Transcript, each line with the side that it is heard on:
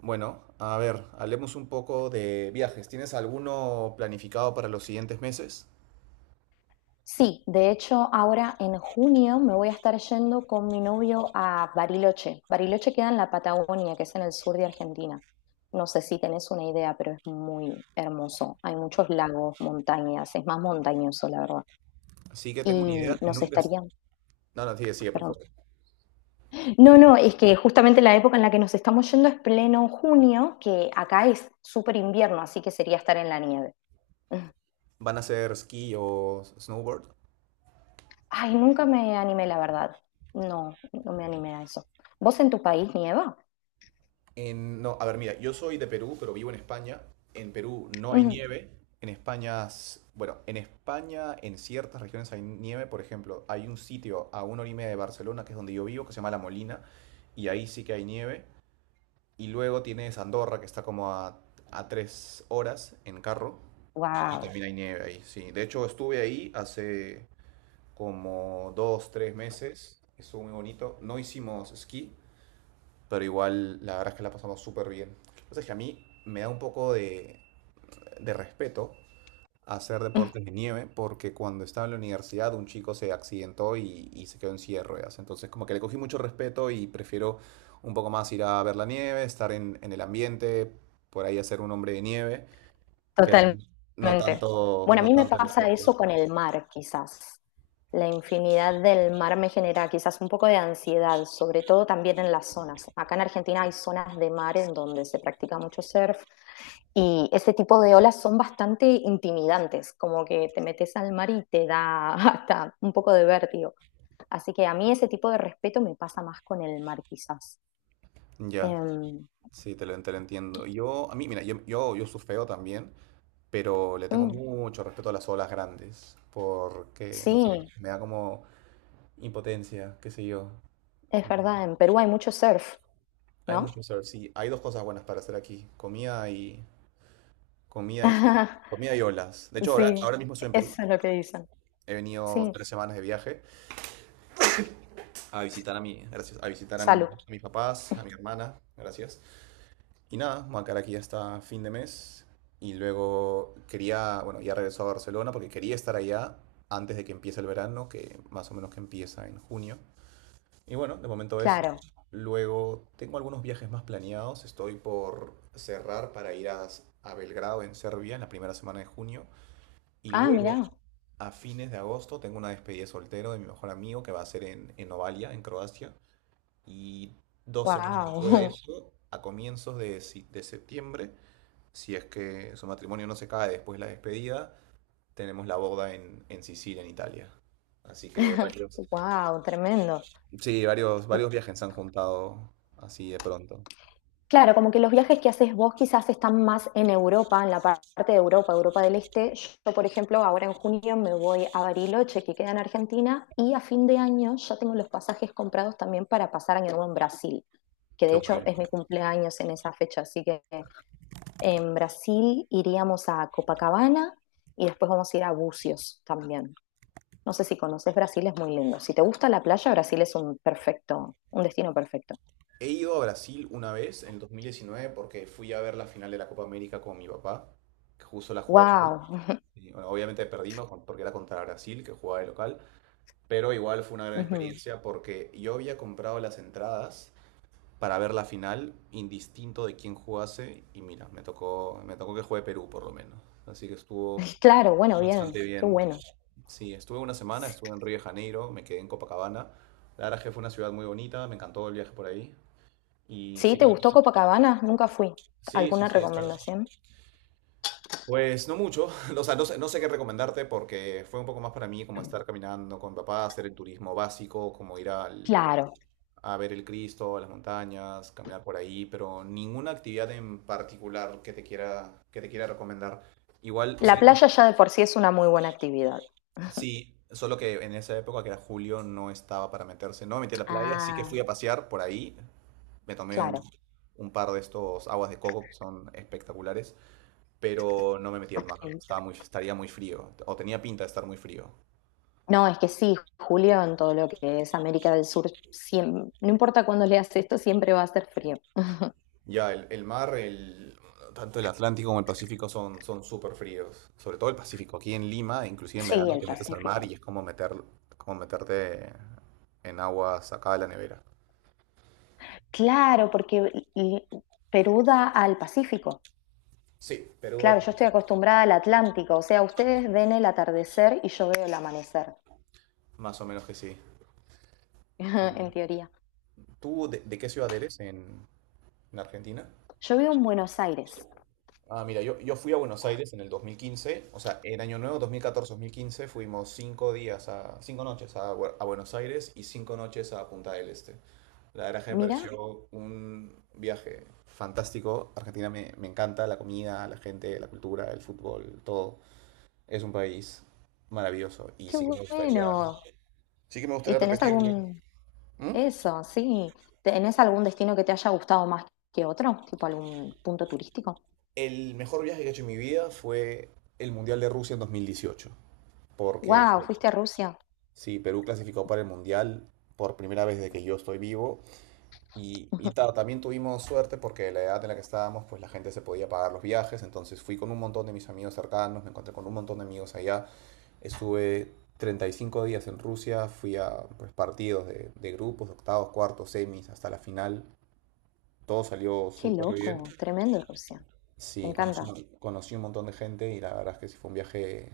right: Bueno, a ver, hablemos un poco de viajes. ¿Tienes alguno planificado para los siguientes meses?
left: Sí, de hecho, ahora en junio me voy a estar yendo con mi novio a Bariloche. Bariloche queda en la Patagonia, que es en el sur de Argentina. No sé si tenés una idea, pero es muy hermoso. Hay muchos lagos, montañas, es más montañoso, la verdad.
right: Así que tengo una idea.
left: Y nos
right: Nunca.
left: estarían,
right: No, no, sigue, sigue, por
left: perdón.
right: favor.
left: No, no, es que justamente la época en la que nos estamos yendo es pleno junio, que acá es súper invierno, así que sería estar en la nieve. Mm.
right: ¿Van a ser esquí o snowboard?
left: Ay, nunca me animé, la verdad. No, no me animé a eso. ¿Vos en tu país nieva?
right: No, a ver, mira, yo soy de Perú, pero vivo en España. En Perú no hay nieve. En España, en ciertas regiones hay nieve. Por ejemplo, hay un sitio a una hora y media de Barcelona, que es donde yo vivo, que se llama La Molina, y ahí sí que hay nieve. Y luego tienes Andorra, que está como a 3 horas en carro. Y
left: Wow,
right: también hay nieve ahí, sí. De hecho, estuve ahí hace como 2, 3 meses. Estuvo muy bonito. No hicimos esquí, pero igual la verdad es que la pasamos súper bien. Entonces, que a mí me da un poco de respeto hacer deportes de nieve porque cuando estaba en la universidad un chico se accidentó y se quedó en silla de ruedas. Entonces como que le cogí mucho respeto y prefiero un poco más ir a ver la nieve, estar en el ambiente, por ahí hacer un hombre de nieve, pero no
left: totalmente.
right: tanto,
left: Bueno, a
right: no
left: mí me
right: tanto el
left: pasa
right: deporte.
left: eso con el mar, quizás. La infinidad del mar me genera quizás un poco de ansiedad, sobre todo también en las zonas. Acá en Argentina hay zonas de mar en donde se practica mucho surf y ese tipo de olas son bastante intimidantes, como que te metes al mar y te da hasta un poco de vértigo. Así que a mí ese tipo de respeto me pasa más con el mar, quizás.
right: Ya,
left: Em,
right: sí, te lo entiendo. Yo, a mí, mira, yo surfeo también, pero le tengo
left: mm,
right: mucho respeto a las olas grandes porque, no sé,
left: sí,
right: me da como impotencia, qué sé yo.
left: es verdad, en Perú hay mucho surf.
right: Hay mucho
left: ¿No?
right: surf, sí. Hay dos cosas buenas para hacer aquí. Comida y surf. Comida y olas. De hecho, ahora,
left: Sí,
right: ahora mismo estoy en Perú.
left: eso es lo que dicen.
right: He venido
left: Sí,
right: 3 semanas de viaje a visitar a mi, gracias,
left: salud,
right: a mis papás, a mi hermana, gracias. Y nada, me voy a quedar aquí hasta fin de mes. Y luego quería, bueno, ya regresó a Barcelona porque quería estar allá antes de que empiece el verano, que más o menos que empieza en junio. Y bueno, de momento eso.
left: claro.
right: Luego tengo algunos viajes más planeados. Estoy por cerrar para ir a Belgrado en Serbia en la primera semana de junio. Y
left: Ah,
right: luego,
left: mirá,
right: a fines de agosto, tengo una despedida de soltero de mi mejor amigo que va a ser en Novalia, en Croacia. Y 2 semanas después de
left: wow,
right: eso, a comienzos de septiembre, si es que su matrimonio no se cae después de la despedida, tenemos la boda en Sicilia, en Italia. Así que varios,
left: wow, tremendo.
right: sí, varios viajes se han juntado así de pronto.
left: Claro, como que los viajes que haces vos quizás están más en Europa, en la parte de Europa, Europa del Este. Yo, por ejemplo, ahora en junio me voy a Bariloche, que queda en Argentina, y a fin de año ya tengo los pasajes comprados también para pasar año nuevo en Brasil, que
right: Qué
left: de hecho
right: bueno.
left: es mi cumpleaños en esa fecha, así que en Brasil iríamos a Copacabana y después vamos a ir a Bucios también. No sé si conoces Brasil, es muy lindo. Si te gusta la playa, Brasil es un perfecto, un destino perfecto.
right: He ido a Brasil una vez en el 2019 porque fui a ver la final de la Copa América con mi papá, que justo la jugó Perú.
left: Wow.
right: Y, bueno, obviamente perdimos porque era contra Brasil, que jugaba de local, pero igual fue una gran experiencia porque yo había comprado las entradas para ver la final, indistinto de quién jugase, y mira, me tocó que juegue Perú por lo menos. Así que estuvo
left: Claro, bueno, bien,
right: bastante
left: qué
right: bien.
left: bueno.
right: Sí, estuve una semana, estuve en Río de Janeiro, me quedé en Copacabana. La verdad es que fue una ciudad muy bonita, me encantó el viaje por ahí. Y
left: ¿Sí?
right: sí,
left: ¿Te gustó Copacabana? Nunca fui.
right: sí,
left: ¿Alguna recomendación?
right: pues no mucho, o sea, no sé qué recomendarte porque fue un poco más para mí como estar caminando con mi papá, hacer el turismo básico, como
left: Claro.
right: a ver el Cristo, a las montañas, caminar por ahí, pero ninguna actividad en particular que te quiera recomendar. Igual,
left: La
right: sí,
left: playa ya de por sí es una muy buena actividad.
right: sí, solo que en esa época, que era julio, no estaba para meterse. No me metí a la playa, sí que fui
left: Ah,
right: a pasear por ahí. Me tomé un,
left: claro.
right: un par de estos aguas de coco que son espectaculares, pero no me metí al mar. Estaba muy, estaría muy frío, o tenía pinta de estar muy frío.
left: No, es que sí, Julio, en todo lo que es América del Sur, no importa cuándo leas esto, siempre va a ser frío.
right: Ya, el mar, tanto el Atlántico como el Pacífico son súper fríos. Sobre todo el Pacífico. Aquí en Lima, inclusive en
left: Sí,
right: verano,
left: el
right: te metes al mar
left: Pacífico.
right: y es como, como meterte en agua sacada de la nevera.
left: Claro, porque Perú da al Pacífico.
right: Sí, Perú,
left: Claro, yo estoy acostumbrada al Atlántico, o sea, ustedes ven el atardecer y yo veo el amanecer,
right: más o menos que sí.
left: en teoría.
right: ¿Tú de qué ciudad eres en Argentina?
left: Yo vivo en Buenos Aires.
right: Ah, mira, yo fui a Buenos Aires en el 2015, o sea, en Año Nuevo dos mil catorce mil quince fuimos 5 días a, 5 noches a Buenos Aires y 5 noches a Punta del Este. La verdad que me
left: Mirá,
right: pareció un viaje fantástico. Argentina me encanta, la comida, la gente, la cultura, el fútbol, todo. Es un país maravilloso y
left: qué
right: sí que me gustaría,
left: bueno.
right: sí que me
left: ¿Y
right: gustaría
left: tenés
right: repetirlo.
left: algún,
right: ¿Mm?
left: eso, sí, tenés algún destino que te haya gustado más que otro? Tipo algún punto turístico.
right: El mejor viaje que he hecho en mi vida fue el Mundial de Rusia en 2018. Porque
left: Wow, fuiste a Rusia.
right: sí, Perú clasificó para el Mundial por primera vez desde que yo estoy vivo. Y
left: Ujú.
right: también tuvimos suerte porque la edad en la que estábamos, pues la gente se podía pagar los viajes. Entonces fui con un montón de mis amigos cercanos, me encontré con un montón de amigos allá. Estuve 35 días en Rusia, fui a pues, partidos de grupos, octavos, cuartos, semis, hasta la final. Todo salió
left: Qué
right: súper bien.
left: loco, tremendo Rusia. Me
right: Sí, conocí,
left: encanta.
right: conocí un montón de gente y la verdad es que sí fue un viaje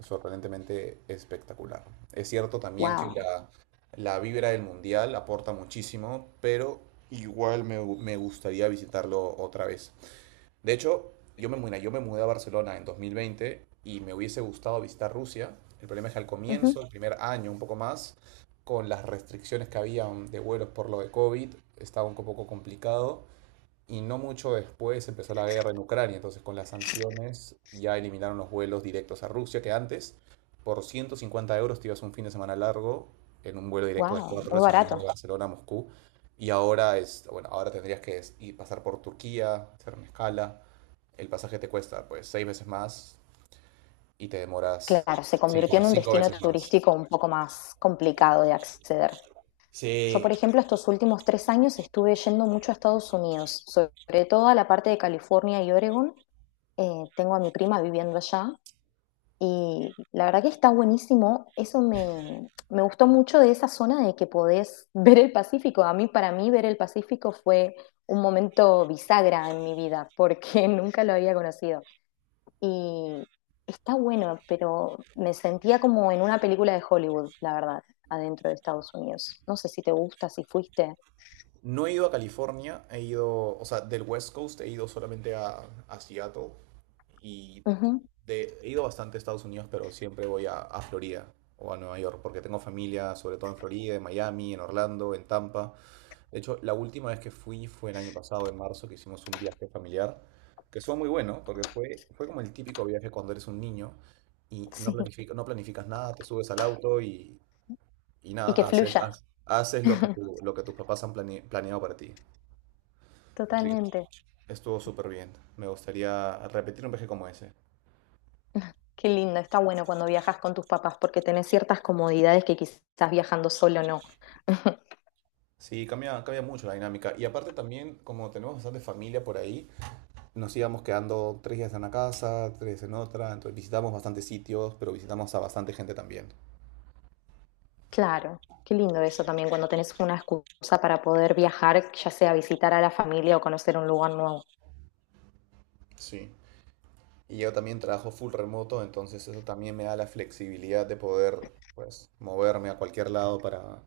right: sorprendentemente espectacular. Es cierto también que
left: Wow.
right: la vibra del mundial aporta muchísimo, pero igual me gustaría visitarlo otra vez. De hecho, mira, yo me mudé a Barcelona en 2020 y me hubiese gustado visitar Rusia. El problema es que al comienzo, el primer año, un poco más, con las restricciones que había de vuelos por lo de COVID, estaba un poco complicado. Y no mucho después empezó la guerra en Ucrania, entonces con las sanciones ya eliminaron los vuelos directos a Rusia, que antes por 150 euros te ibas un fin de semana largo en un vuelo directo de
left: Wow,
right: 4
left: muy
right: horas y media de
left: barato.
right: Barcelona a Moscú. Y ahora es, bueno, ahora tendrías que pasar por Turquía, hacer una escala. El pasaje te cuesta pues seis veces más y te demoras
left: Claro, se
right: cinco,
left: convirtió en un
right: cinco
left: destino
right: veces más.
left: turístico un poco más complicado de acceder. Yo,
right: Sí.
left: por ejemplo, estos últimos 3 años estuve yendo mucho a Estados Unidos, sobre todo a la parte de California y Oregon. Tengo a mi prima viviendo allá. Y la verdad que está buenísimo. Eso me, me gustó mucho de esa zona de que podés ver el Pacífico. A mí, para mí, ver el Pacífico fue un momento bisagra en mi vida, porque nunca lo había conocido. Y está bueno, pero me sentía como en una película de Hollywood, la verdad, adentro de Estados Unidos. No sé si te gusta, si fuiste.
right: No he ido a California, o sea, del West Coast he ido solamente a Seattle. Y
left: Ujú,
right: he ido bastante a Estados Unidos, pero siempre voy a Florida o a Nueva York, porque tengo familia, sobre todo en Florida, en Miami, en Orlando, en Tampa. De hecho, la última vez que fui fue el año pasado, en marzo, que hicimos un viaje familiar, que estuvo muy bueno, porque fue como el típico viaje cuando eres un niño y
left: sí,
right: no planificas nada, te subes al auto y
left: y que
right: nada,
left: fluya.
right: haces lo que lo que tus papás han planeado para ti. Así que
left: Totalmente.
right: estuvo súper bien. Me gustaría repetir un viaje como ese.
left: Qué lindo, está bueno cuando viajas con tus papás porque tenés ciertas comodidades que quizás viajando solo no.
right: Sí, cambia, cambia mucho la dinámica. Y aparte también, como tenemos bastante familia por ahí, nos íbamos quedando 3 días en una casa, tres en otra, entonces visitamos bastantes sitios, pero visitamos a bastante gente también.
left: Claro, qué lindo eso también cuando tenés una excusa para poder viajar, ya sea visitar a la familia o conocer un lugar nuevo.
right: Sí. Y yo también trabajo full remoto, entonces eso también me da la flexibilidad de poder, pues, moverme a cualquier lado para,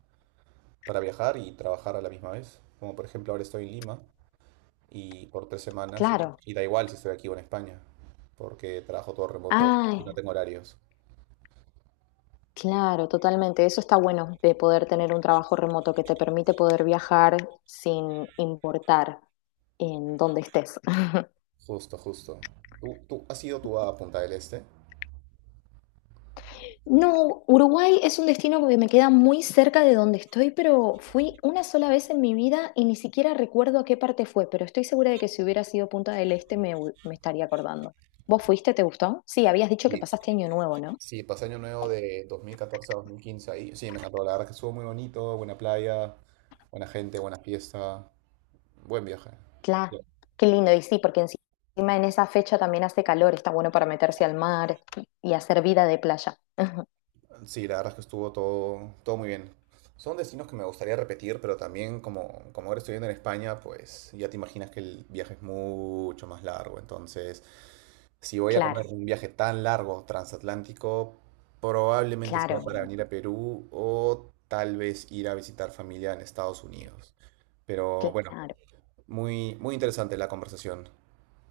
right: para viajar y trabajar a la misma vez. Como por ejemplo ahora estoy en Lima y por 3 semanas, y,
left: Claro.
right: y da igual si estoy aquí o en España, porque trabajo todo remoto y
left: Ay,
right: no tengo horarios.
left: claro, totalmente. Eso está bueno de poder tener un trabajo remoto que te permite poder viajar sin importar en dónde estés.
right: Justo, justo. ¿Tú has ido tú a Punta del Este?
left: No, Uruguay es un destino que me queda muy cerca de donde estoy, pero fui una sola vez en mi vida y ni siquiera recuerdo a qué parte fue, pero estoy segura de que si hubiera sido Punta del Este me, me estaría acordando. ¿Vos fuiste? ¿Te gustó? Sí, habías dicho que
right: Sí.
left: pasaste Año Nuevo, ¿no?
right: Sí, pasé año nuevo de 2014 a 2015 ahí. Sí, me encantó. La verdad que estuvo muy bonito, buena playa, buena gente, buena fiesta, buen viaje.
left: Claro, qué lindo. Y sí, porque encima en esa fecha también hace calor, está bueno para meterse al mar y hacer vida de playa.
right: Sí, la verdad es que estuvo todo, todo muy bien. Son destinos que me gustaría repetir, pero también como ahora estoy viviendo en España, pues ya te imaginas que el viaje es mucho más largo. Entonces, si voy a comer
left: Claro,
right: un viaje tan largo transatlántico, probablemente sea
left: claro,
right: para venir a Perú o tal vez ir a visitar familia en Estados Unidos. Pero bueno,
left: claro.
right: muy, muy interesante la conversación.